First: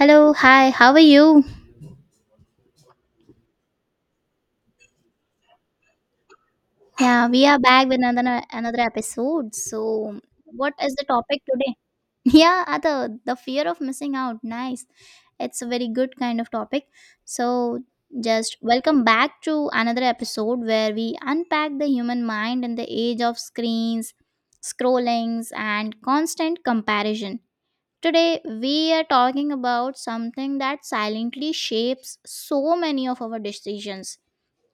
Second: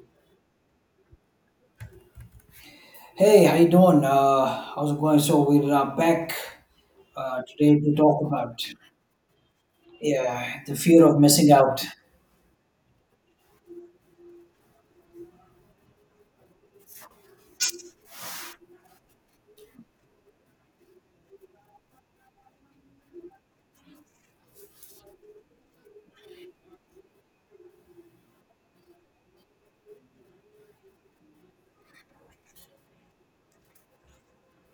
Hello, hi, how are you? Hey, how you doing? How's it going? So we're back Yeah, we are today back to with talk another about, another episode. So, yeah, what the is the fear of topic missing today? out. Yeah, Ada, the fear of missing out. Nice. It's a very good kind of topic. So, just welcome back to another episode where we unpack the human mind in the age of screens, scrollings, and constant comparison. Today, we are talking about something that silently shapes so many of our decisions,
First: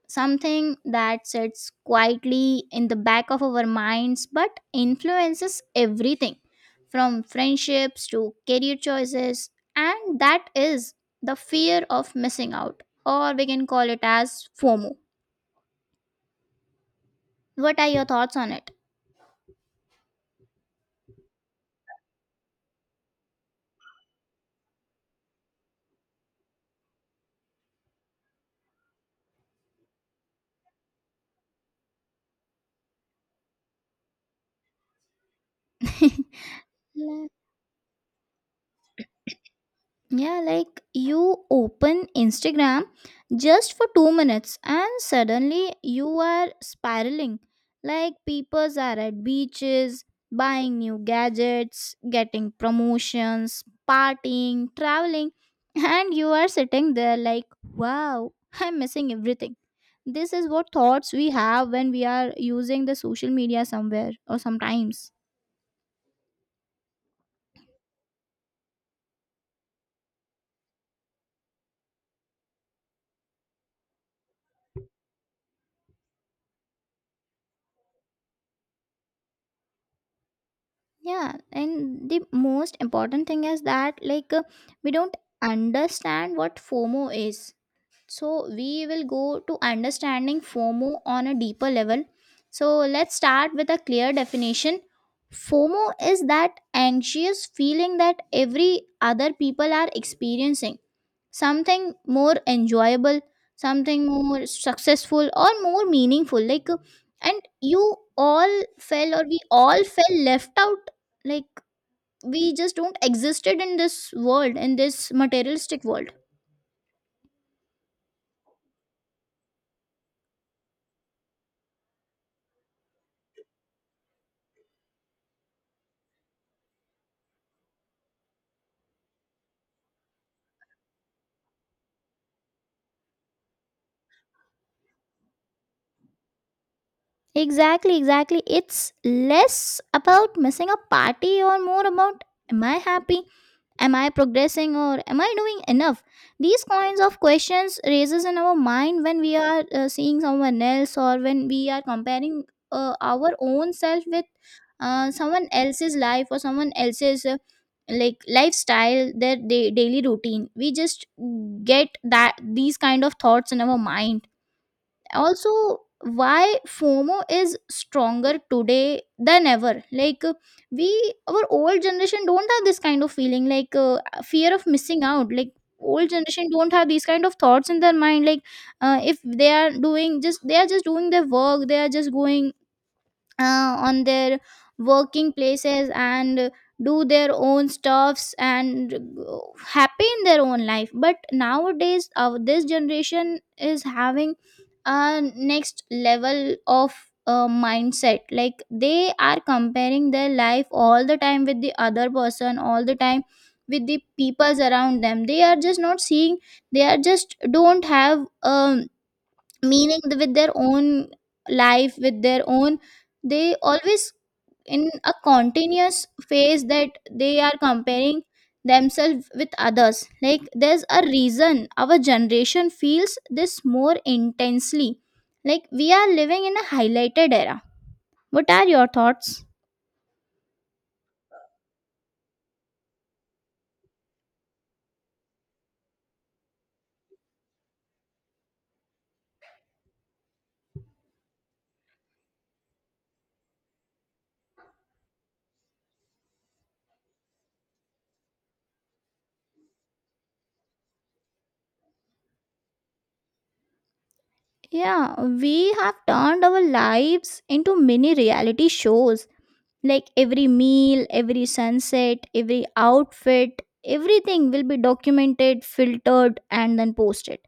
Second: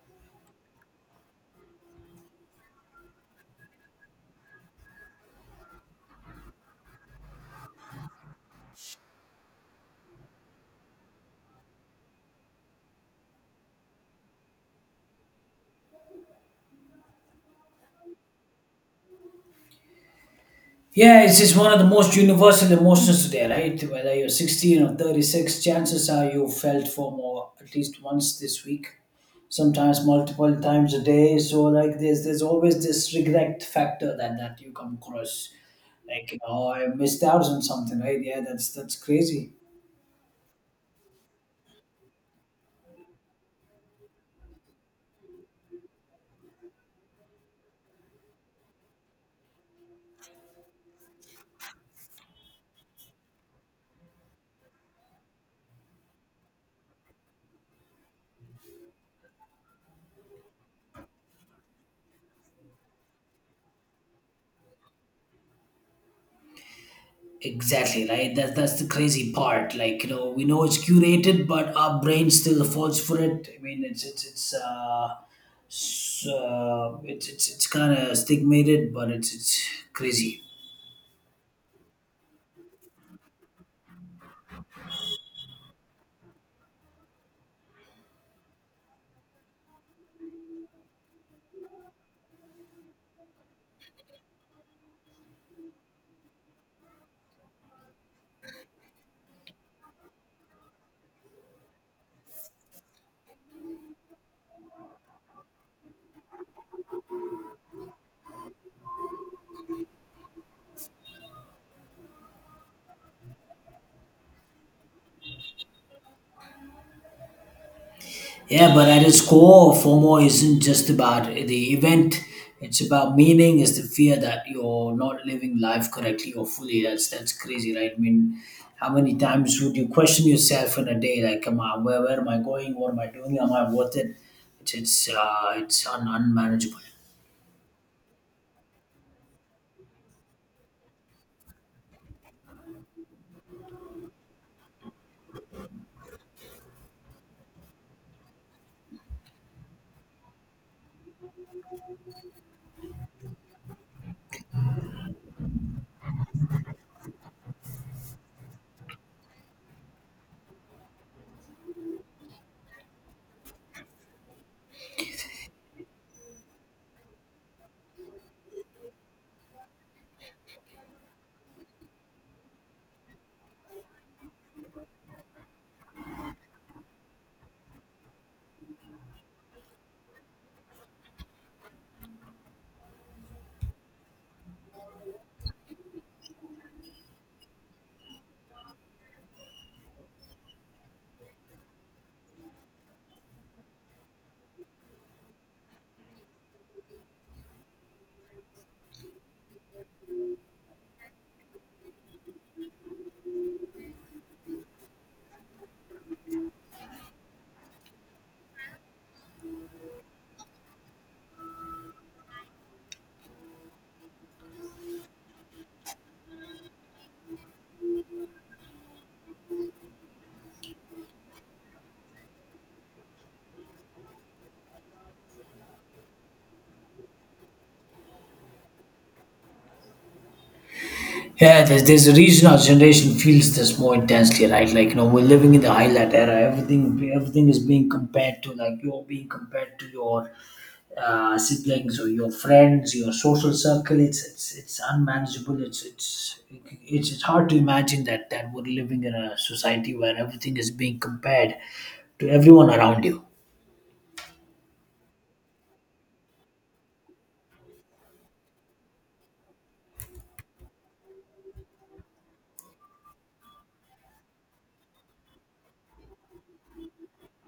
something that sits quietly in the back of our minds but influences everything from friendships to career choices, and that is the fear of missing out, or we can call it as FOMO. What are your thoughts on it? Yeah, it's just one of the most universal emotions today, right? Whether you're 16 or 36, chances are you felt for more at least once this week, sometimes multiple times a day. So, like, there's always this regret factor that you come across, like, I missed out on something, right? Yeah, that's crazy. Yeah, like you open Instagram just for 2 minutes and suddenly you are spiraling. Like people are at beaches, buying new gadgets, getting promotions, partying, traveling, and you are sitting there like, wow, I'm missing everything. This is what thoughts we have when we are using the social media somewhere or sometimes. Exactly, right? That's the crazy part. Like, we know it's curated, but our brain still falls for it. I mean, it's, s- it's kind of stigmated, but it's crazy. Yeah, and the most important thing is that, like, we don't understand what FOMO is. So we will go to understanding FOMO on a deeper level. So let's start with a clear definition. FOMO is that anxious feeling that every other people are experiencing something more enjoyable, something more successful or more meaningful, like. And you all fell or we all fell left out, like we just don't existed in this world, in this materialistic world. Yeah, but at its core, FOMO isn't just about the event. It's about meaning. It's the fear that you're not living life correctly or fully. That's crazy, right? I mean, how many times would you question yourself in a day? Like, come on, where am I going? What am I doing? Am I worth it? It's unmanageable. Exactly, exactly. It's less about missing a party or more about, am I happy? Am I progressing or am I doing enough? These kinds of questions raises in our mind when we are seeing someone else, or when we are comparing our own self with someone else's life or someone else's like lifestyle, their daily routine. We just get that these kind of thoughts in our mind. Also, why FOMO is stronger today than ever, like, we, our old generation don't have this kind of feeling, like, fear of missing out. Like old generation don't have these kind of thoughts in their mind, like, if they are doing, just they are just doing their work, they are just going on their working places and do their own stuffs and happy in their own life. But nowadays our this generation is having a next level of mindset, like they are comparing their life all the time with the other person all the time, with the peoples around them. They are just not seeing, they are just don't have meaning with their own life, with their own, they always in a continuous phase that they are comparing themselves with others. Like there's a reason our generation feels this more intensely, like we are living in a highlighted era. What are your thoughts? Yeah, there's a reason our generation feels this more intensely, right? Like, we're living in the highlight era. Everything is being compared to, like, you're being compared to your siblings or your friends, your social circle. It's unmanageable. It's hard to imagine that we're living in a society where everything is being compared to everyone around you. Yeah, we have turned our lives into mini reality shows. Like every meal, every sunset, every outfit, everything will be documented, filtered, and then posted.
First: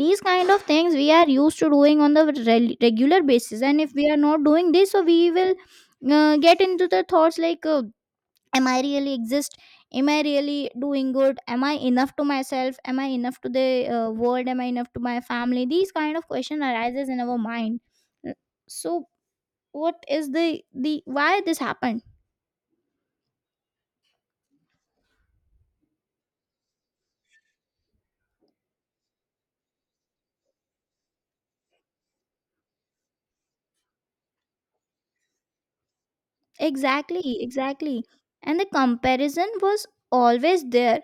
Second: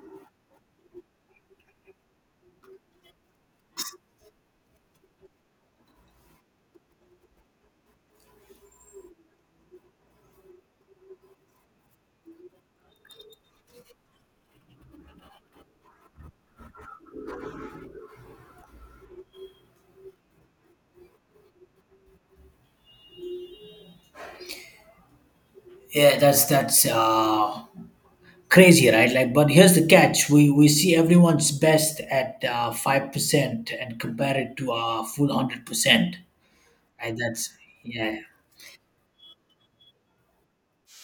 These kind of things we are used to doing on the regular basis, and if we are not doing this, so we will get into the thoughts like, "Am I really exist? Am I really doing good? Am I enough to myself? Am I enough to the world? Am I enough to my family?" These kind of question arises in our mind. So, what is the why this happened? Yeah, that's crazy, right? Like, but here's the catch: we see everyone's best at 5% and compare it to a full 100%, right? Exactly, That's, exactly. yeah. And the comparison was always there.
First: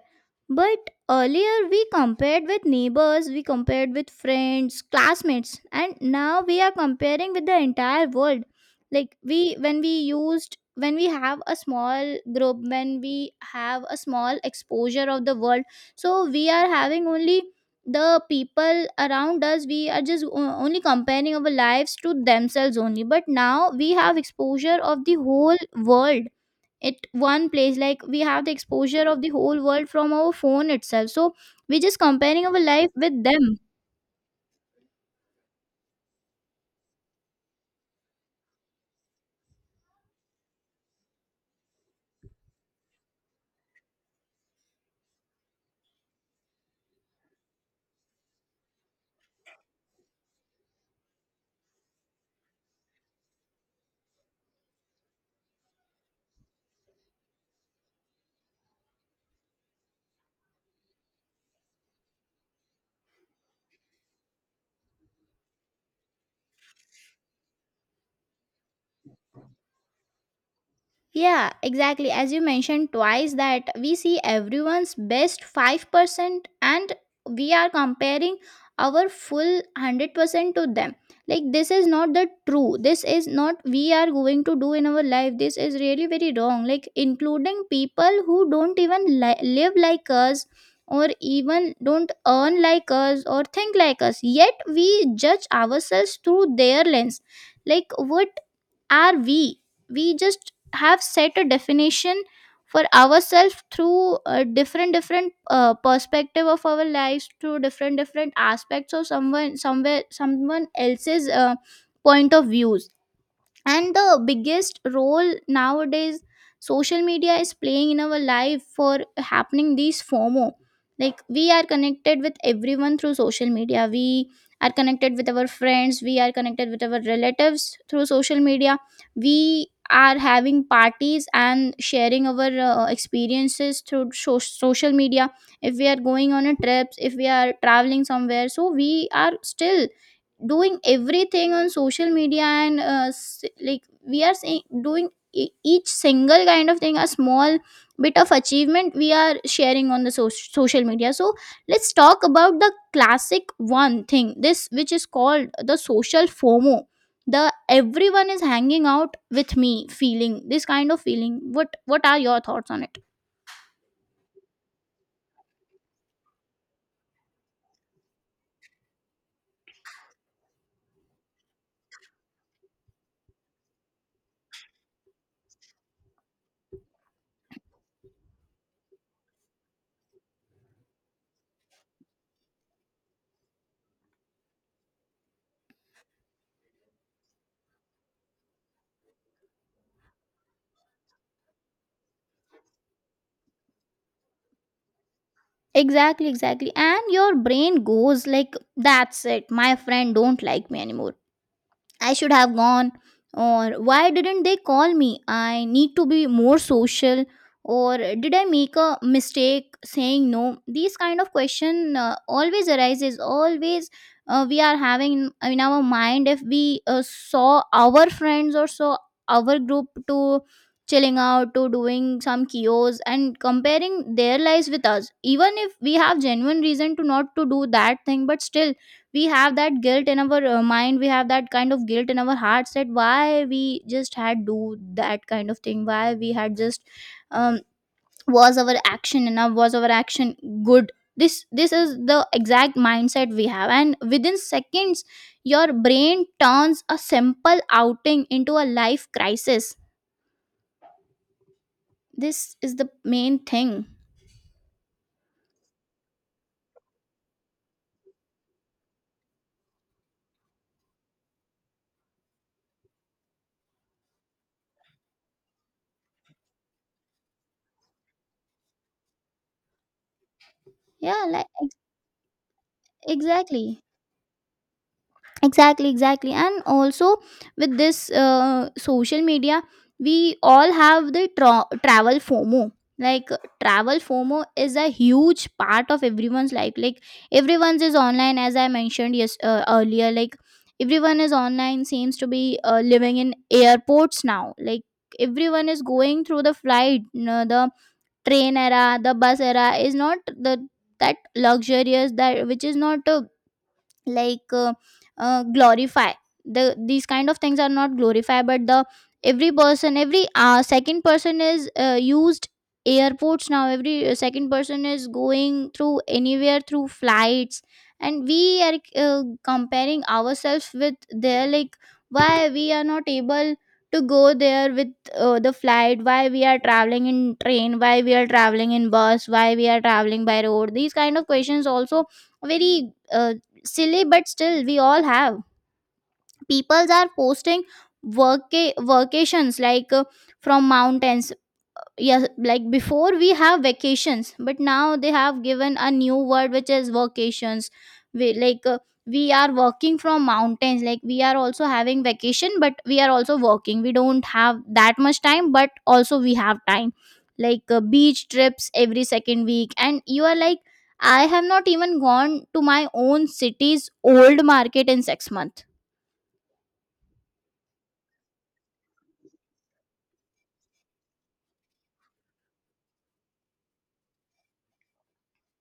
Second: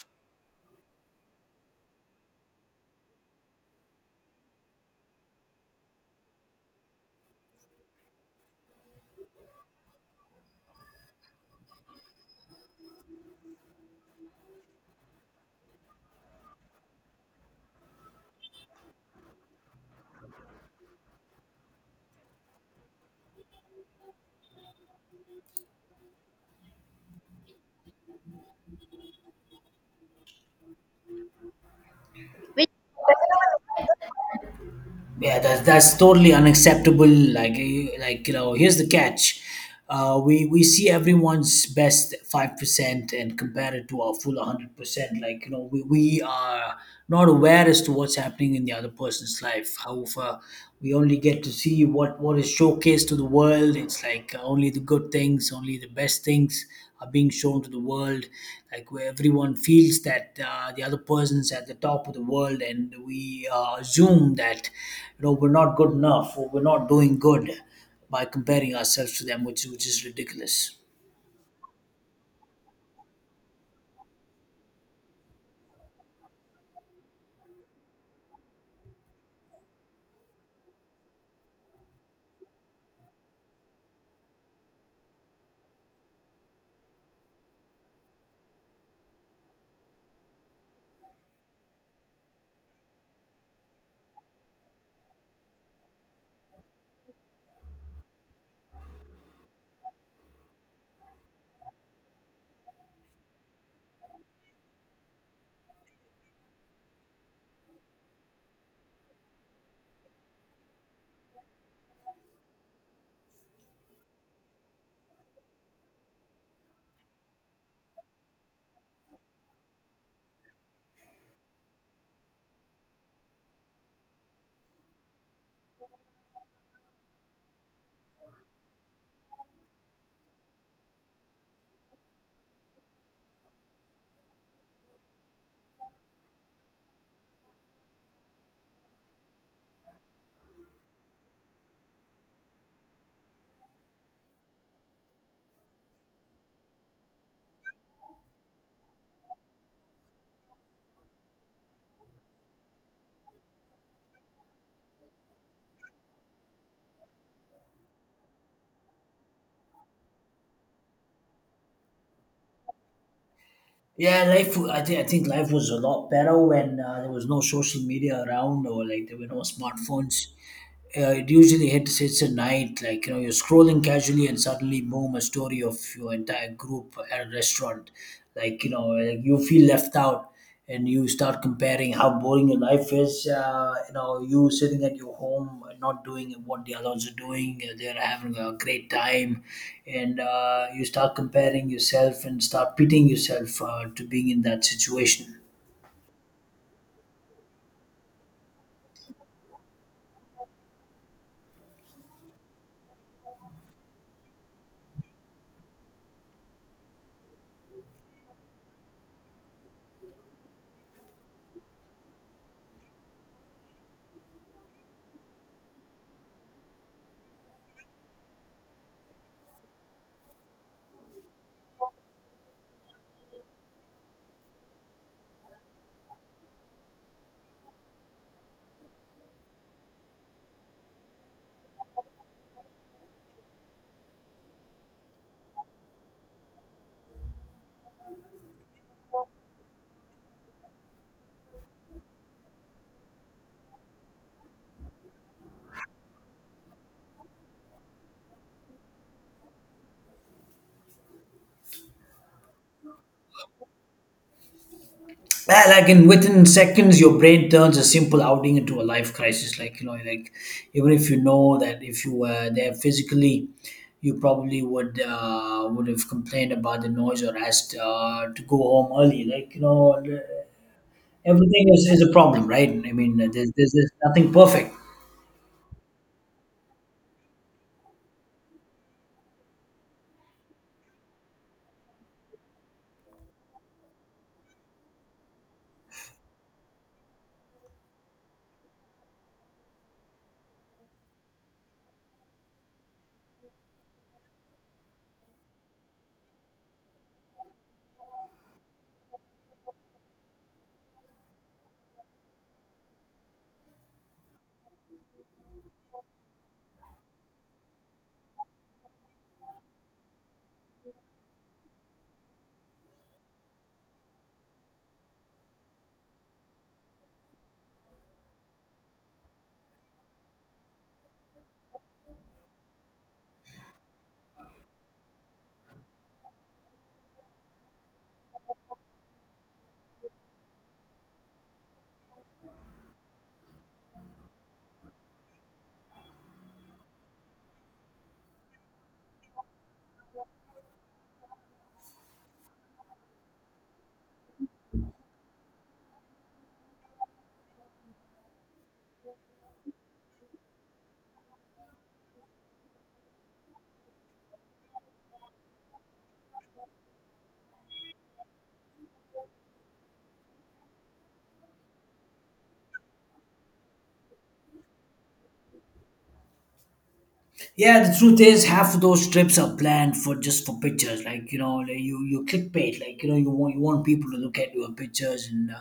But earlier we compared with neighbors, we compared with friends, classmates, and now we are comparing with the entire world. Like we, when we used, when we have a small group, when we have a small exposure of the world, so we are having only the people around us, we are just only comparing our lives to themselves only. But now we have exposure of the whole world at one place, like we have the exposure of the whole world from our phone itself. So we just comparing our life with them. Yeah, that's totally unacceptable. Like, like, here's the catch: we see everyone's best 5% and compare it to our full 100%. Like, we are not aware as to what's happening in the other person's life. However, we only get to see what is showcased to the world. It's like, only the good things, only the best things are being shown to the world, like, where everyone feels that the other person's at the top of the world, and we assume that, we're not good enough, or we're not doing good by comparing ourselves to them, which is ridiculous. Yeah, exactly. As you mentioned twice, that we see everyone's best 5% and we are comparing our full 100% to them. Like, this is not the true. This is not we are going to do in our life. This is really very wrong. Like, including people who don't even live like us, or even don't earn like us or think like us. Yet, we judge ourselves through their lens. Like, what are we? We just have set a definition for ourselves through a different perspective of our lives, through different aspects of someone somewhere someone else's point of views. And the biggest role nowadays social media is playing in our life for happening these FOMO. Like we are connected with everyone through social media, we are connected with our friends, we are connected with our relatives through social media. We are having parties and sharing our experiences through social media. If we are going on a trips, if we are traveling somewhere, so we are still doing everything on social media. And like we are saying, doing each single kind of thing, a small bit of achievement, we are sharing on the social media. So let's talk about the classic one thing, this which is called the social FOMO, the everyone is hanging out with me feeling, this kind of feeling. What are your thoughts on it? Yeah, life. I think life was a lot better when there was no social media around, or, like, there were no smartphones. It usually hits at night. Like, you're scrolling casually, and suddenly, boom, a story of your entire group at a restaurant. Like, like you feel left out, and you start comparing how boring your life is. You sitting at your home, not doing what the others are doing, they're having a great time. And you start comparing yourself and start pitting yourself to being in that situation. Exactly, exactly, and your brain goes like, that's it, my friend don't like me anymore. I should have gone, or why didn't they call me? I need to be more social, or did I make a mistake saying no? These kind of question always arises. Always we are having in our mind, if we saw our friends or saw our group to chilling out, to doing some kios and comparing their lives with us. Even if we have genuine reason to not to do that thing, but still we have that guilt in our mind, we have that kind of guilt in our hearts, that why we just had do that kind of thing, why we had just um, was our action enough, was our action good. This is the exact mindset we have, and within seconds your brain turns a simple outing into a life crisis. This is the main thing. Well, like, in within seconds, your brain turns a simple outing into a life crisis. Like, like, even if you know that if you were there physically, you probably would have complained about the noise, or asked to go home early. Like, Yeah, like, everything is a problem, right? I ex- mean, there's, there's, exactly there's nothing perfect. exactly. And also with this social media, we all have the travel FOMO. Like travel FOMO is a huge part of everyone's life. Like everyone's is online, as I mentioned, yes, earlier. Like everyone is online, seems to be living in airports now. Like everyone is going through the flight. No, the train era, the bus era is not the, that luxurious, that which is not like, glorify, the, these kind of things are not glorify. But the every person, every second person is used airports now. Every second person is going through anywhere through flights. And we are comparing ourselves with their. Like why we are not able to go there with the flight, why we are traveling in train, why we are traveling in bus, why we are traveling by road. These kind of questions also very silly, but still we all have. Peoples are posting work vacations, like, from mountains. Yes, like before we have vacations, but now they have given a new word, which is vacations. We, like, we are working from mountains, like we are also having vacation but we are also working, we don't have that much time but also we have time. Like beach trips every second week, and you are like, I have not even gone to my own city's old market in 6 months. Yeah, the truth is, half of those trips are planned for just for pictures. Like, like you clickbait. Like, you want people to look at your pictures, and uh,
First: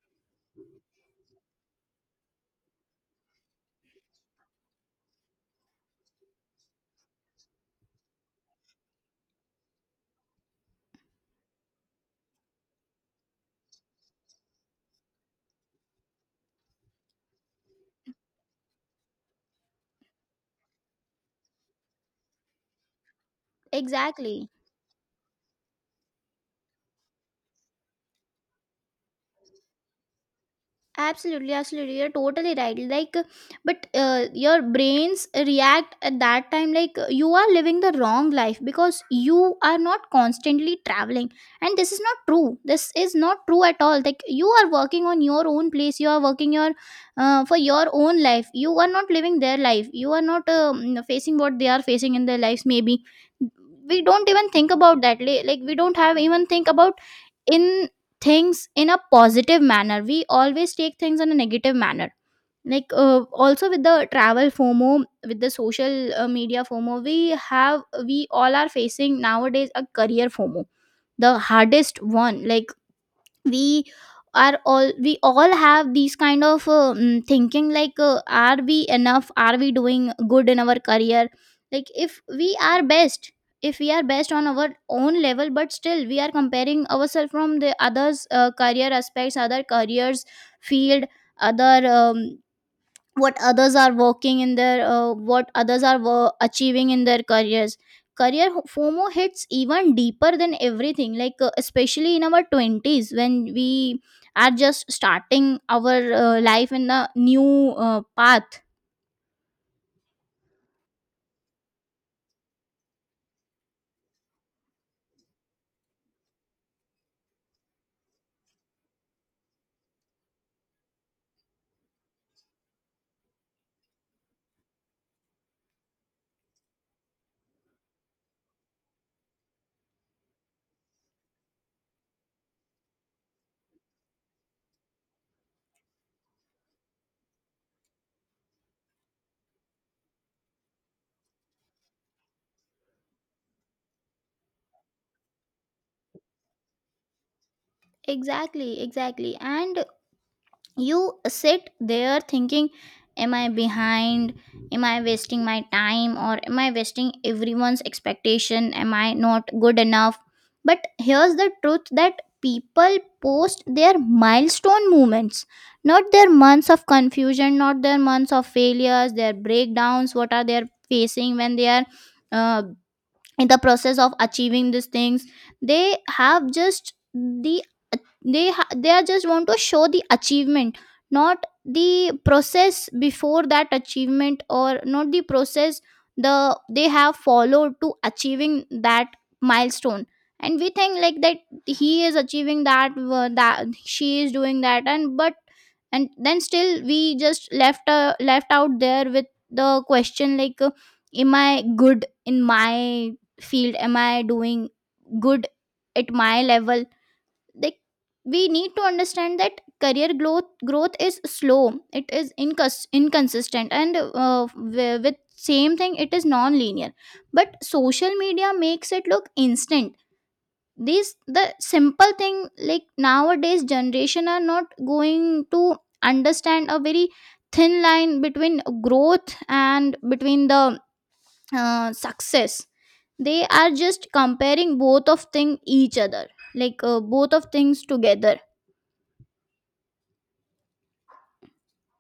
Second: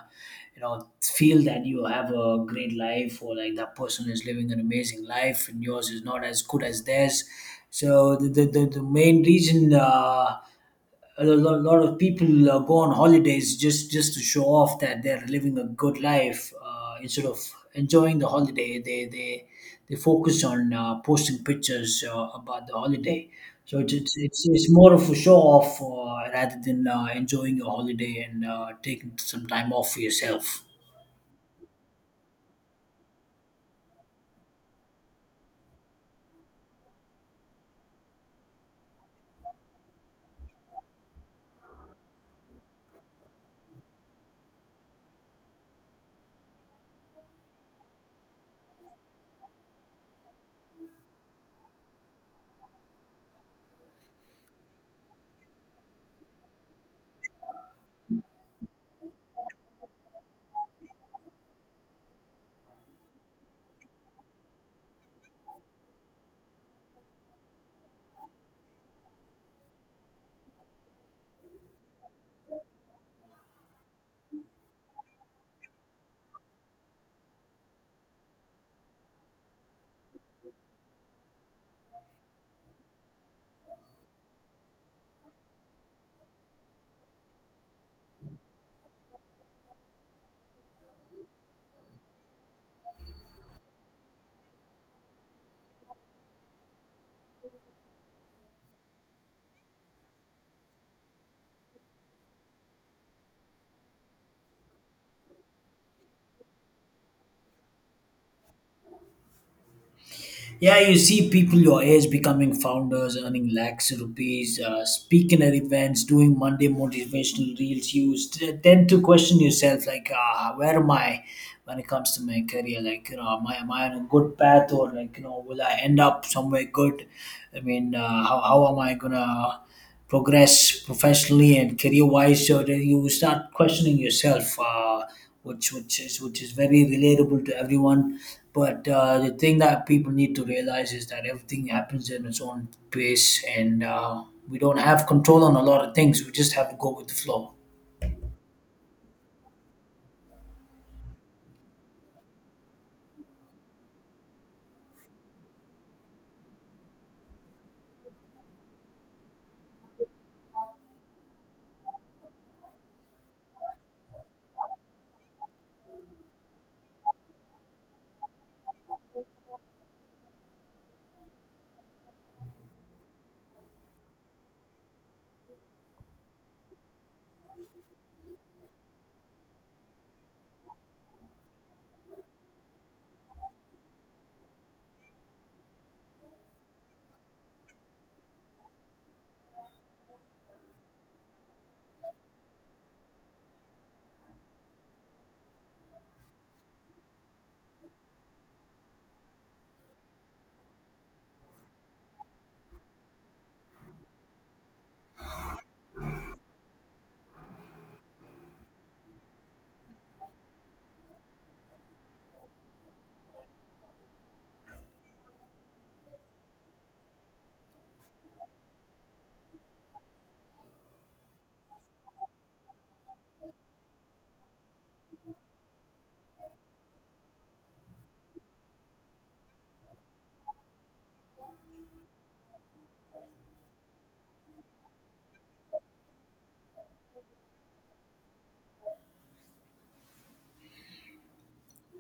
you know feel that you have a great life, or like that person is living an amazing life and yours is not as good as theirs. So the main reason. A lot of people go on holidays, just to show off that they're living a good life, instead of enjoying the holiday, they focus on posting pictures about the holiday. So it's, it's, it's, Exactly. it's more of a show off, rather than enjoying your holiday and taking some time off for yourself. Absolutely, absolutely. You're totally right. Like, but your brains react at that time like you are living the wrong life, because you are not constantly traveling. And this is not true. This is not true at all. Like, you are working on your own place. You are working your for your own life. You are not living their life. You are not facing what they are facing in their lives. Maybe we don't even think about that. Like, we don't have even think about in things in a positive manner. We always take things in a negative manner. Like, also with the travel fomo, with the social media fomo, we all are facing nowadays a career fomo, the hardest one. Like, we are all we all have these kind of thinking, like, are we enough, are we doing good in our career? Like, if we are best, on our own level. But still we are comparing ourselves from the others, career aspects, other careers field, other what others are working in their, what others are wo- achieving in their careers. Fomo hits even deeper than everything. Like, especially in our 20s when we are just starting our life in a new path. Yeah, you see people your age becoming founders, earning lakhs of rupees, speaking at events, doing Monday motivational reels. You tend to question yourself, like, where am I when it comes to my career? Like, am I on a good path? Or, like, will I end up somewhere good? I mean, how am I going to progress professionally and career wise? So that you start questioning yourself. Which is very relatable to everyone. But the thing that people need to realize is that everything happens in its own pace, and we don't have control on a lot of things. We just have to go with the flow. Exactly, exactly. And you sit there thinking, am I behind, am I wasting my time, or am I wasting everyone's expectation, am I not good enough? But here's the truth, that people post their milestone moments, not their months of confusion, not their months of failures, their breakdowns. What are they facing when they are uh, in the process of achieving these things? They have just the, they are just want to show the achievement, not the process before that achievement, or not the process the they have followed to achieving that milestone. And we think like that, he is achieving that, that she is doing that, and but and then still we just left left out there with the question, like, am I good in my field, am I doing good at my level? Like, we need to understand that career growth, is slow. It is inconsistent, and with same thing, it is non-linear. But social media makes it look instant. These the simple thing. Like, nowadays generation are not going to understand a very thin line between growth and between the success. They are just comparing both of thing each other, like, both of things together.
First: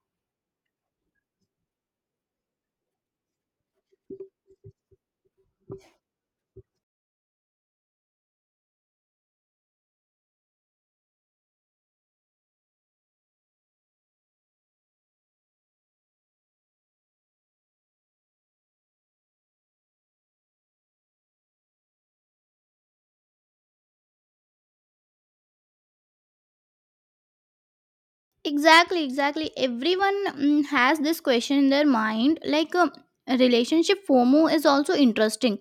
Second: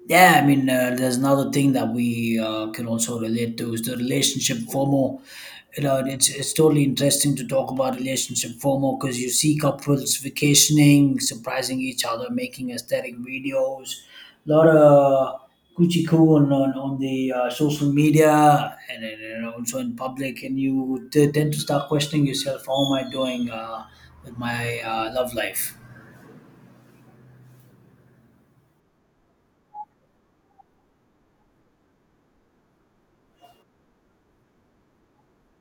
Yeah, I mean, there's another thing that we can also relate to, is the relationship FOMO. You know, it's totally interesting to talk about relationship FOMO, because you see couples vacationing, surprising each other, making aesthetic videos, a lot of Gucci coo on the social media, and then, also in public. And you tend to start questioning yourself, how am I doing with my love life? Exactly, exactly. Everyone has this question in their mind, like, relationship fomo is also interesting.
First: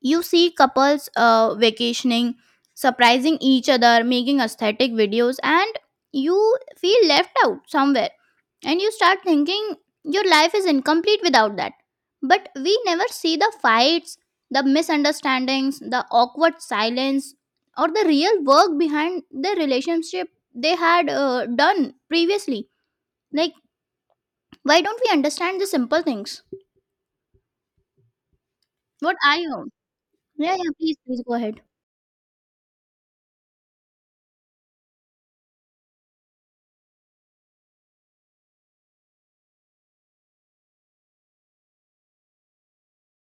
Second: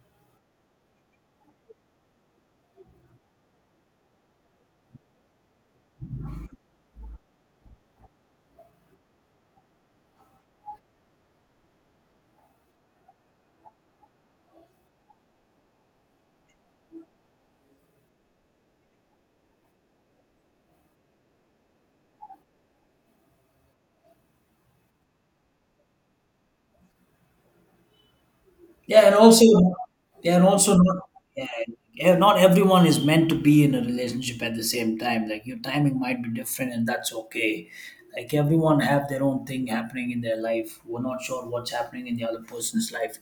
You see couples vacationing, surprising each other, making aesthetic videos, and you feel left out somewhere, and you start thinking your life is incomplete without that. But we never see the fights, the misunderstandings, the awkward silence, or the real work behind the relationship they had done previously. Like, why don't we understand the simple things? Yeah, and What I also own. they are Yeah, yeah, also not. please, please go Yeah, ahead. yeah, not everyone is meant to be in a relationship at the same time. Like, your timing might be different, and that's okay. Like, everyone have their own thing happening in their life. We're not sure what's happening in the other person's life,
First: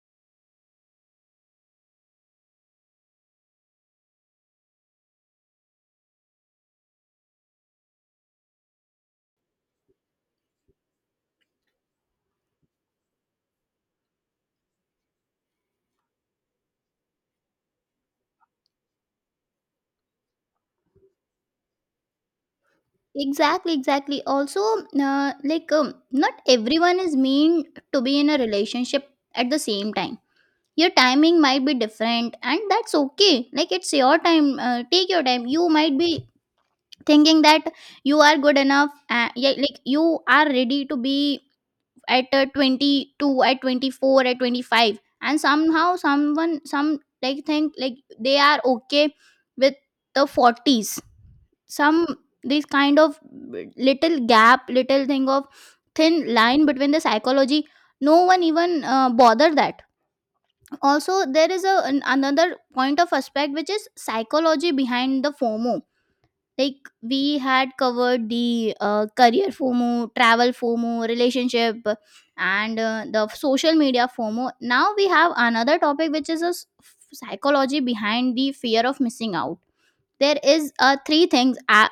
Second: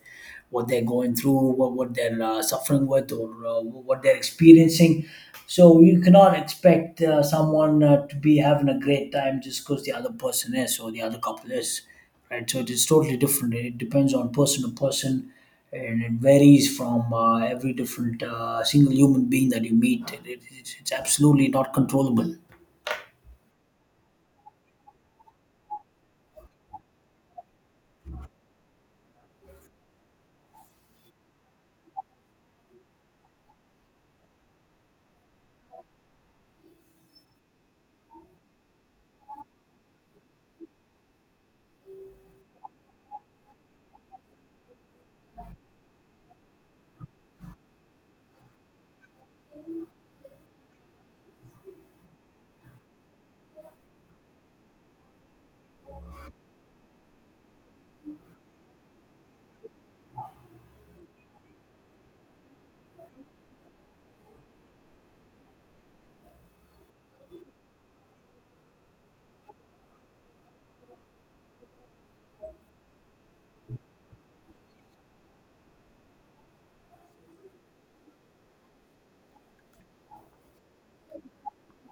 what they're going through, what they're suffering with, or what they're experiencing. So you cannot expect someone to be having a great time just because the other person is, or the other couple is, right? So it is totally different. It depends on person to person, and it varies from every different single human being that you meet. It's absolutely not controllable. Exactly, exactly. Also, not everyone is mean to be in a relationship at the same time. Your timing might be different, and that's okay. Like, it's your time, take your time. You might be thinking that you are good enough, yeah, like you are ready to be at 22, at 24, at 25. And somehow someone some, like, think like they are okay with the 40s. Some, this kind of little gap, little thing of thin line between the psychology, no one even bother that. Also there is a another point of aspect, which is psychology behind the fomo. Like, we had covered the career fomo, travel fomo, relationship, and the social media fomo. Now we have another topic which is a psychology behind the fear of missing out. There is three things,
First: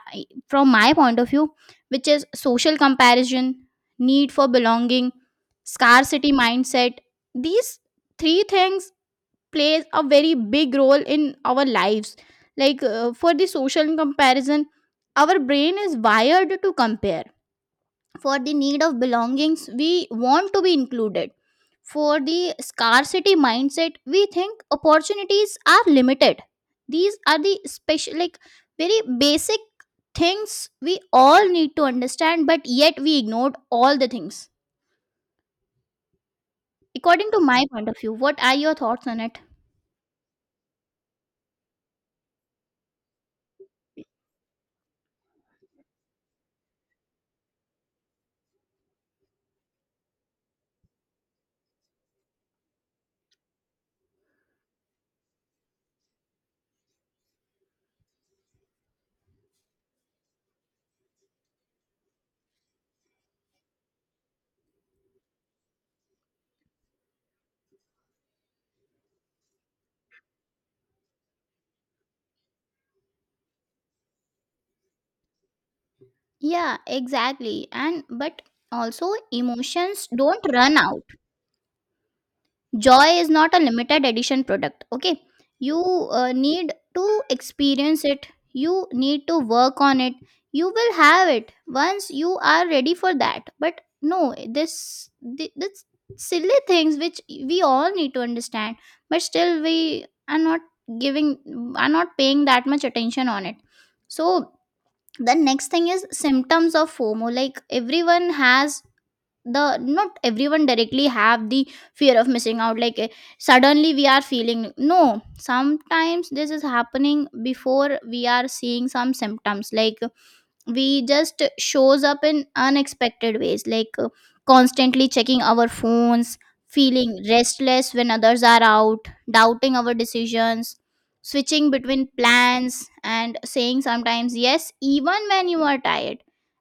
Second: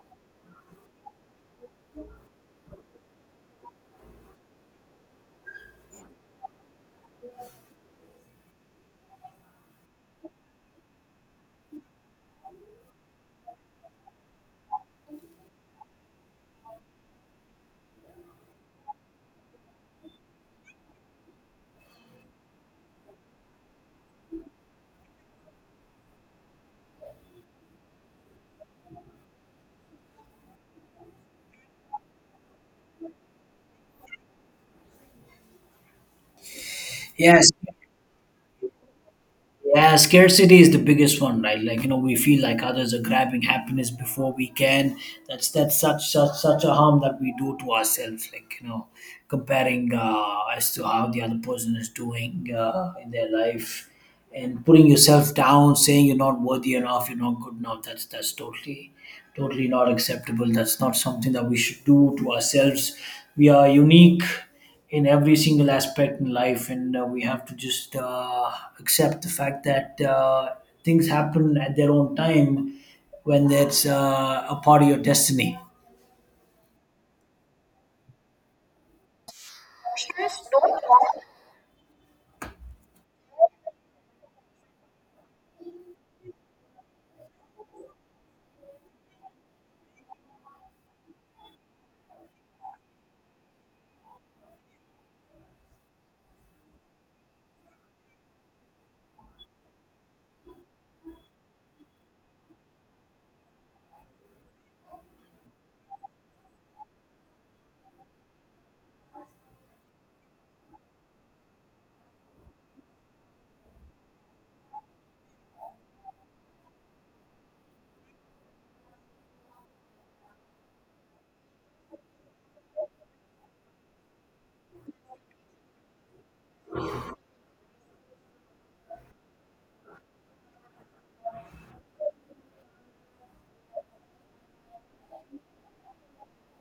from my point of view, which is social comparison, need for belonging, scarcity mindset. These three things plays a very big role in our lives. Like, for the social comparison, our brain is wired to compare. For the need of belongings, we want to be included. For the scarcity mindset, we think opportunities are limited. These are the special, like, very basic things we all need to understand, but yet we ignored all the things, according to Yes. my point of view. What are your thoughts on it? Yeah, scarcity is the biggest one, right? Like, we feel like others are grabbing happiness before we can. That's such a harm that we do to ourselves. Like, comparing as to how the other person is doing in their life, and putting yourself down, saying you're not worthy enough, you're not good enough. That's totally not acceptable. That's not something that we should do to ourselves. We are unique in every single aspect in life, and we have to just accept the fact that things happen at their own time, when that's a part of your destiny. Yeah, exactly. And But also emotions don't run out. Joy is not a limited edition product. Okay. You need to experience it. You need to work on it. You will have it once you are ready for that. But no, this this silly things which we all need to understand, but still we are not giving, are not paying that much attention on it. So the next thing is symptoms of fomo. Like, everyone has the not everyone directly have the fear of missing out. Like, suddenly we are feeling, no, sometimes this is happening. Before we are seeing some symptoms, like, we just shows up in unexpected ways, like, constantly checking our phones, feeling restless when others are out, doubting our decisions, switching between plans and saying sometimes yes even when you are tired,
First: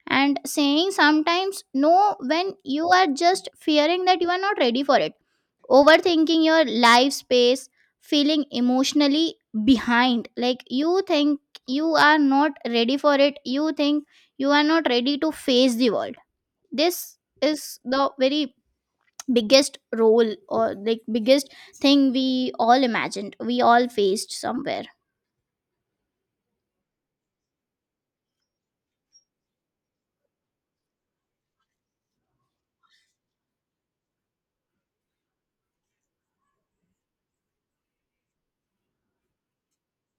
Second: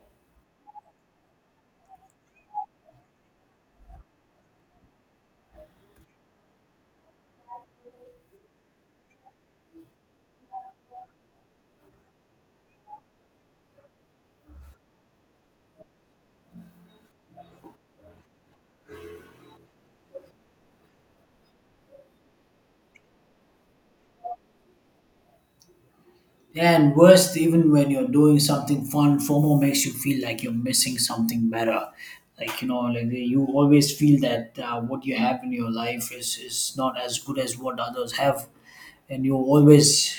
and saying sometimes no when you are just fearing that you are not ready for it, overthinking your life space, feeling emotionally behind. Like, you think you are not ready for it, you think you are not ready to face the world. This is the very biggest role, or like biggest thing, we all imagined, we all faced somewhere. Yeah, and worst, even when you're doing something fun, FOMO makes you feel like you're missing something better. Like, like, you always feel that what you have in your life is not as good as what others have. And you always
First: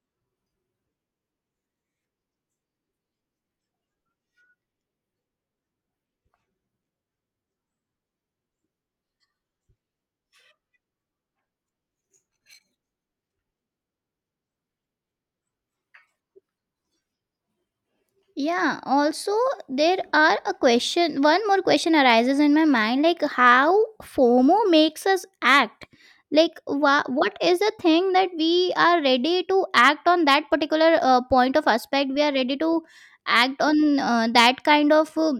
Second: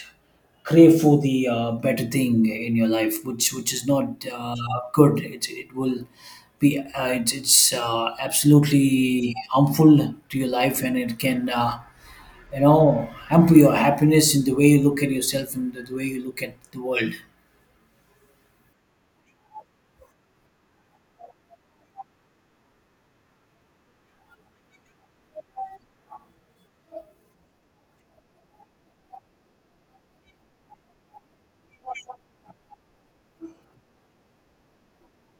crave for the better thing in your life, which is not good. It will be, it's absolutely harmful to your life, and it can hamper your happiness, in the way you look at yourself and the way you look at the world. Yeah, also there are a question, one more question arises in my mind, like, how fomo makes us act. Like, what is the thing that we are ready to act on, that particular point of aspect? We are ready to act on that kind of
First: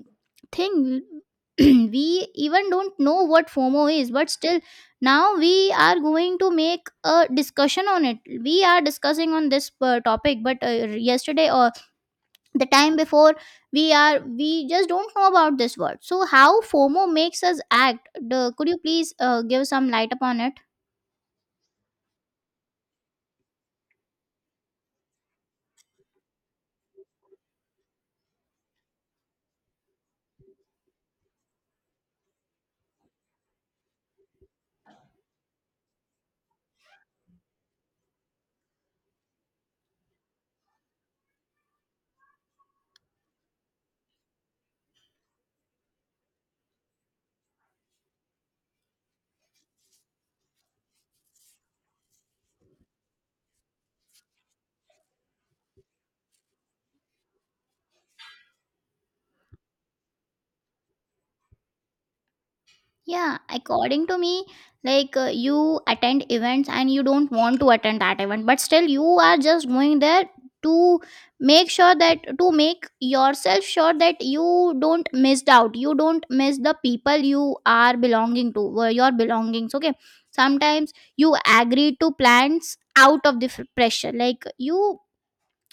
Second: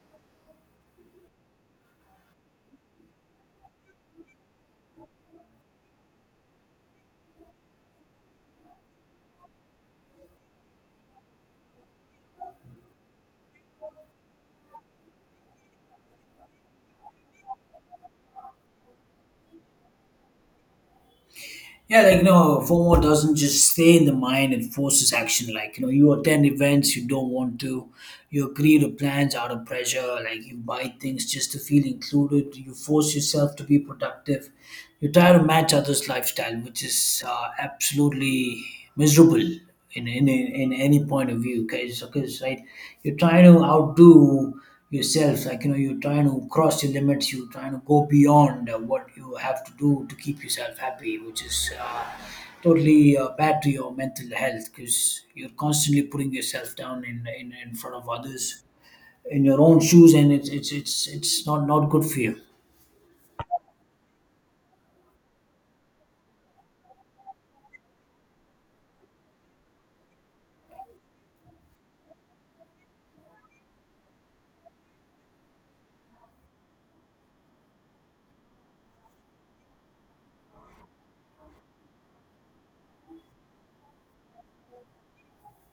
thing. We even don't know what fomo is, but still now we are going to make a discussion on it. We are discussing on this topic. But yesterday or the time before, we just don't know about this word. So how fomo makes us act, the, could you please give some light upon it? Yeah, like, FOMO doesn't just stay in the mind, it forces action. Like, you attend events you don't want to, you agree to plans out of pressure, like you buy things just to feel included, you force yourself to be productive, you try to match others lifestyle, which is absolutely miserable in, in any point of view, because right, you're trying to outdo yourself. Like, you're trying to cross your limits, you're trying to go beyond what you have to do to keep yourself happy, which is totally bad to your mental health, because you're constantly putting yourself down, in front of others, in your own shoes. And it's not good for you. Yeah, according to me, like, you attend events and you don't want to attend that event, but still you are just going there to make sure that, to make yourself sure that you don't miss out, you don't miss the people you are belonging to, your belongings. Okay, sometimes you agree to plans out of the pressure, like, you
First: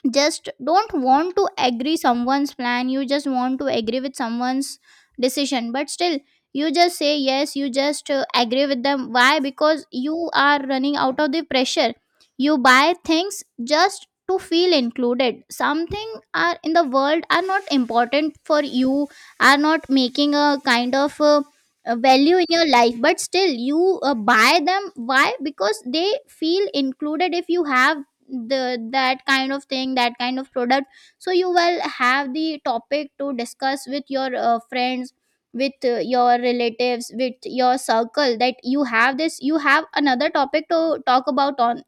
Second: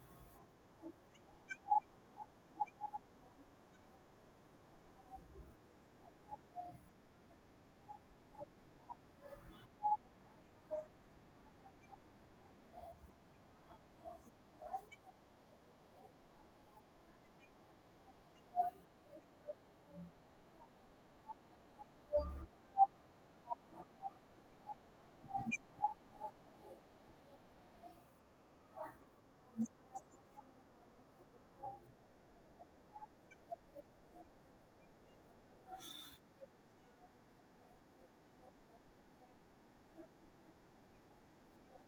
just don't want to agree someone's plan, you just want to agree with someone's decision, but still you just say yes, you just agree with them. Why? Because you are running out of the pressure. You buy things just to feel included. Something are in the world are not important for you, are not making a kind of a value in your life, but still you buy them. Why? Because they feel included. If you have the that kind of thing, that kind of product, so you will have the topic to discuss with your friends, with your relatives, with your circle, that you have this, you have another topic to talk about on.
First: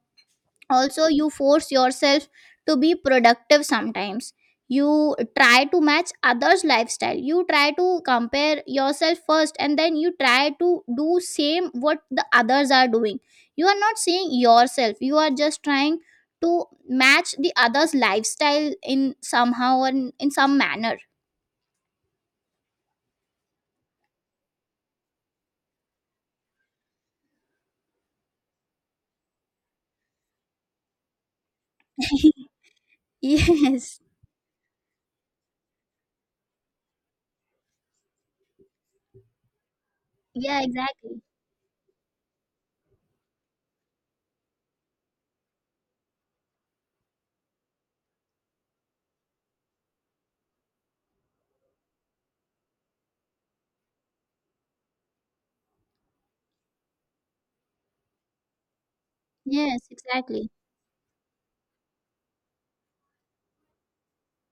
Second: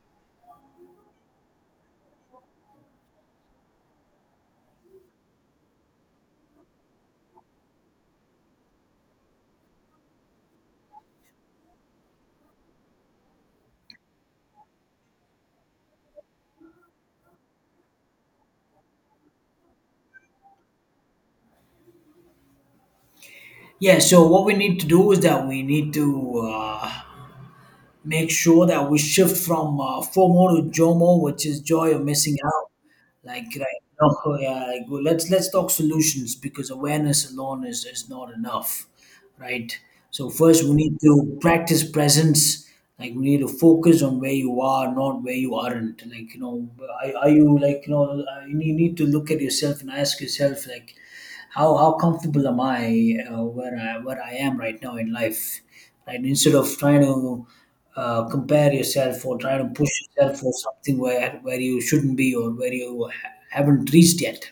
Also you force yourself to be productive sometimes. You try to match others lifestyle, you try to compare yourself first, and then you try to do same what the others are doing. You are not seeing yourself, you are just trying to match the others lifestyle in somehow and in some manner. Yeah, so what we need to do is that we need to make sure that we shift from FOMO to JOMO, which is joy of missing out. Like, right, Yes. no, yeah, like, well, let's talk solutions, because awareness alone is not enough, right? So Yeah, first, we need exactly. to practice presence. Like, we need to focus on where you are, not where you aren't. Like, are you, like, you know? You need to look at yourself and ask yourself, like, how comfortable am I, where I am right now in life, right? Instead of trying to compare yourself, or try to Yes, push yourself exactly, for something where you shouldn't be, or where you haven't reached yet.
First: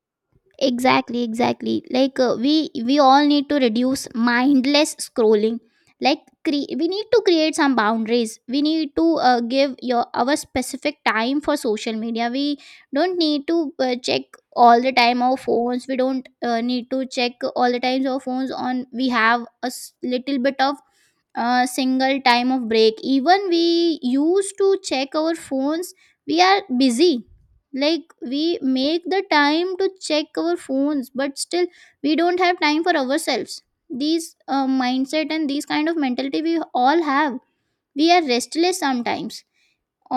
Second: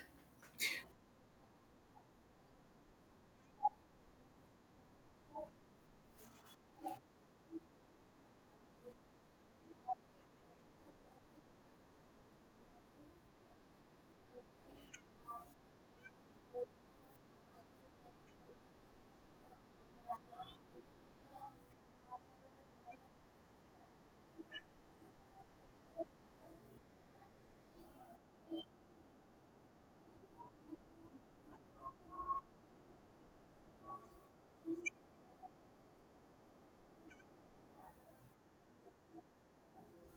exactly, exactly. Like, we all need to reduce mindless scrolling. Like, we need to create some boundaries, we need to give your our specific time for social media. We don't need to check all the time our phones, we don't need to check all the times our phones on. We have a little bit of a single time of break, even we used to check our phones, we are busy. Like, we make the time to check our phones, but still we don't have time for ourselves. These mindset and these kind of mentality we all have, we are restless sometimes.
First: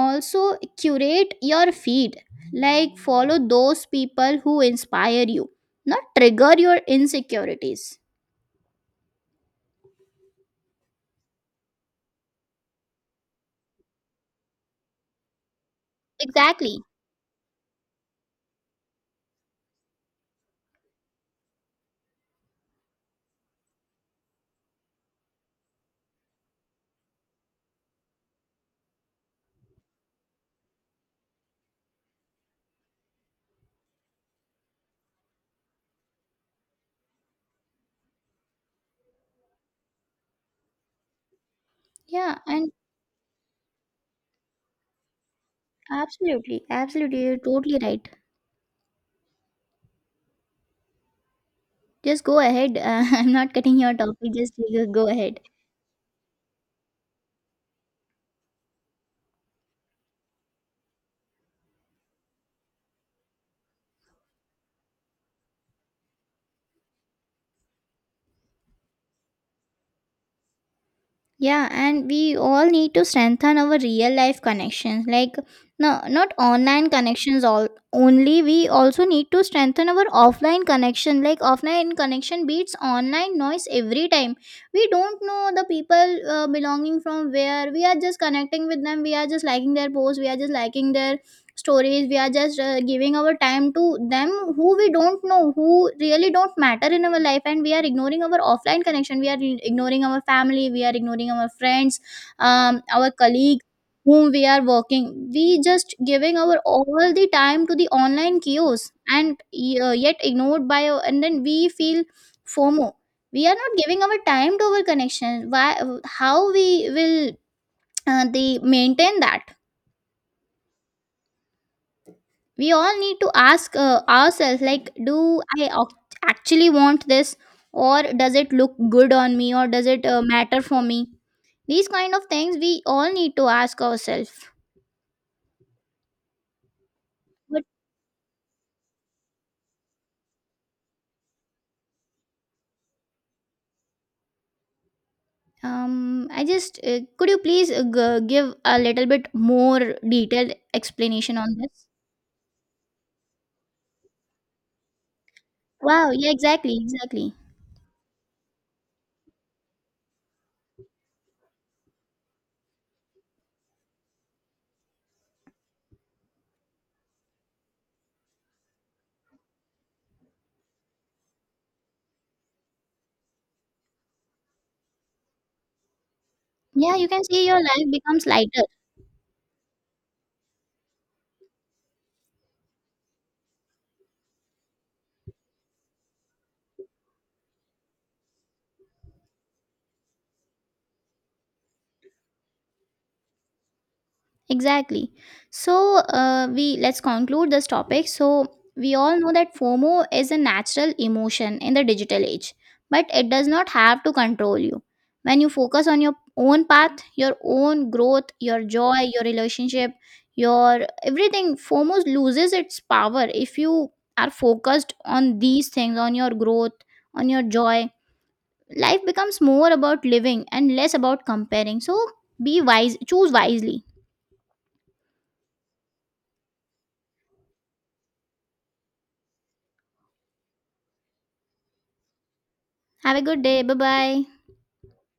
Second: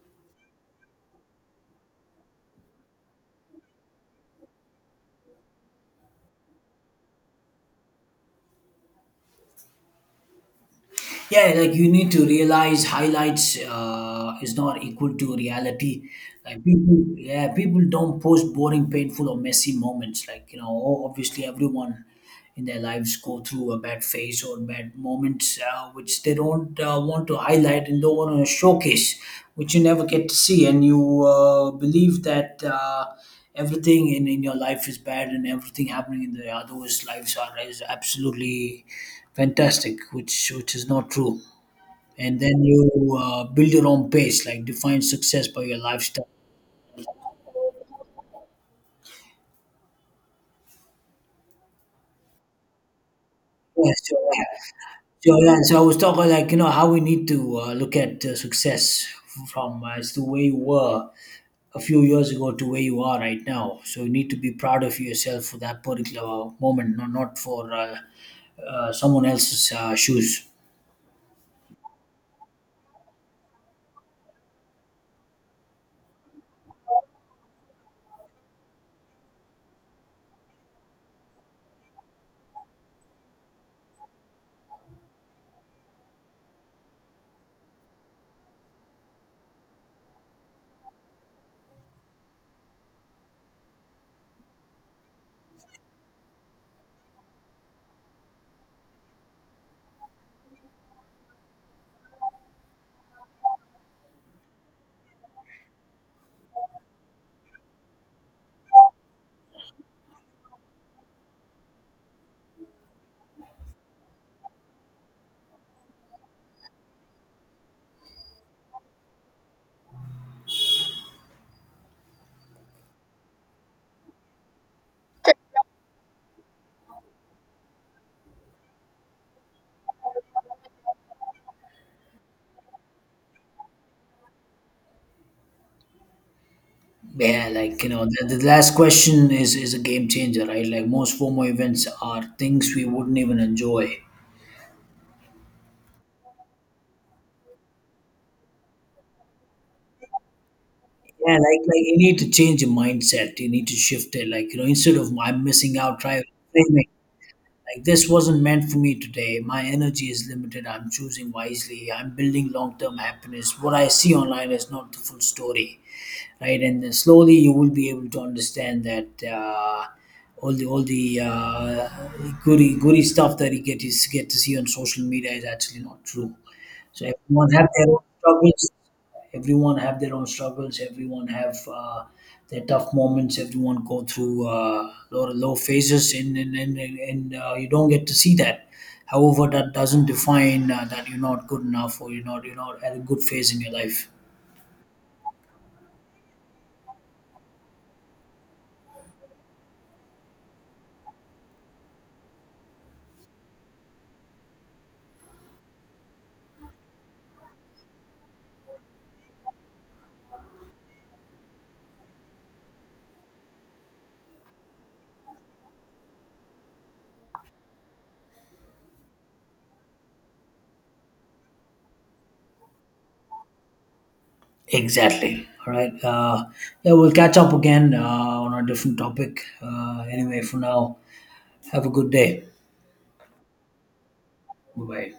Also curate your feed, like follow those people who inspire you, not trigger your insecurities. Yeah, like, you need to realize highlights is not equal to reality. Like, Exactly. people, yeah, people don't post boring, painful, or messy moments. Like, obviously everyone in their lives go through a bad phase or bad moments, which they don't want to highlight and don't want to showcase, which you never get to see. And you believe that. Everything in your life is bad, and everything happening in the others' lives are is absolutely fantastic, which is not true. Yeah. And then And you build your own pace, like, define success by your lifestyle. absolutely, absolutely, you're totally right. Just go ahead. I'm not cutting Yeah, your so, topic. yeah. Just go ahead. So I was talking, like, how we need to look at success from, as the way you were a few years ago, to where you are right now. So you need to be proud of yourself for that particular moment, not for someone else's shoes. Yeah, and we all need to strengthen our real life connections. Like, no, not online connections. All only we also need to strengthen our offline connection. Like, offline connection beats online noise every time. We don't know the people belonging from where. We are just connecting with them. We are just liking their posts. We are just liking their stories. We are just giving our time to them, who we don't know, who really don't matter in our life. And we are ignoring our offline connection, we are ignoring our family, we are ignoring our friends, our colleagues whom we are working. We just giving our all the time to the online chaos, and yet ignored by, and then we feel fomo. We are not giving our time to our connection. Why? How we will they maintain that? We all need to ask ourselves, like, do I actually want this, or does it look good on me, or does it matter for me? These kind of things we all need to ask ourselves. Yeah, But like, the last question is a game changer, right? Like, most FOMO events are things we wouldn't even enjoy. I just, could you please give a little bit more detailed Yeah, explanation on like this? you need to change your mindset. You need to shift it. Like, instead of "I'm missing out", Wow, try yeah, exactly, reframing. exactly. Like, this wasn't meant for me today. My energy is limited. I'm choosing wisely. I'm building long-term happiness. What I see online is not the full story, right? And then slowly you will be able to understand that all the goody goody stuff that you get, is get to see on social media, is actually not true. Yeah, So you can see everyone your have life their own becomes lighter. struggles, everyone have their tough moments, everyone go through lot of low phases. And you don't get to see that. However, that doesn't define that you're not good enough, or you're not at a good phase in your life. Exactly. So, we, let's conclude this topic. So we all know that FOMO is a natural emotion in the digital age, but it does not have to control you. When you focus on your own path, your own growth, your joy, your relationship, your everything, FOMO loses its power. If you are focused on these things, on your growth, on your joy, life becomes more about living and less about comparing. So be wise, choose wisely. Exactly. All right, yeah, we'll catch up again on a different topic. Anyway, for now, have a good day. Have a good day. Bye bye. Bye bye.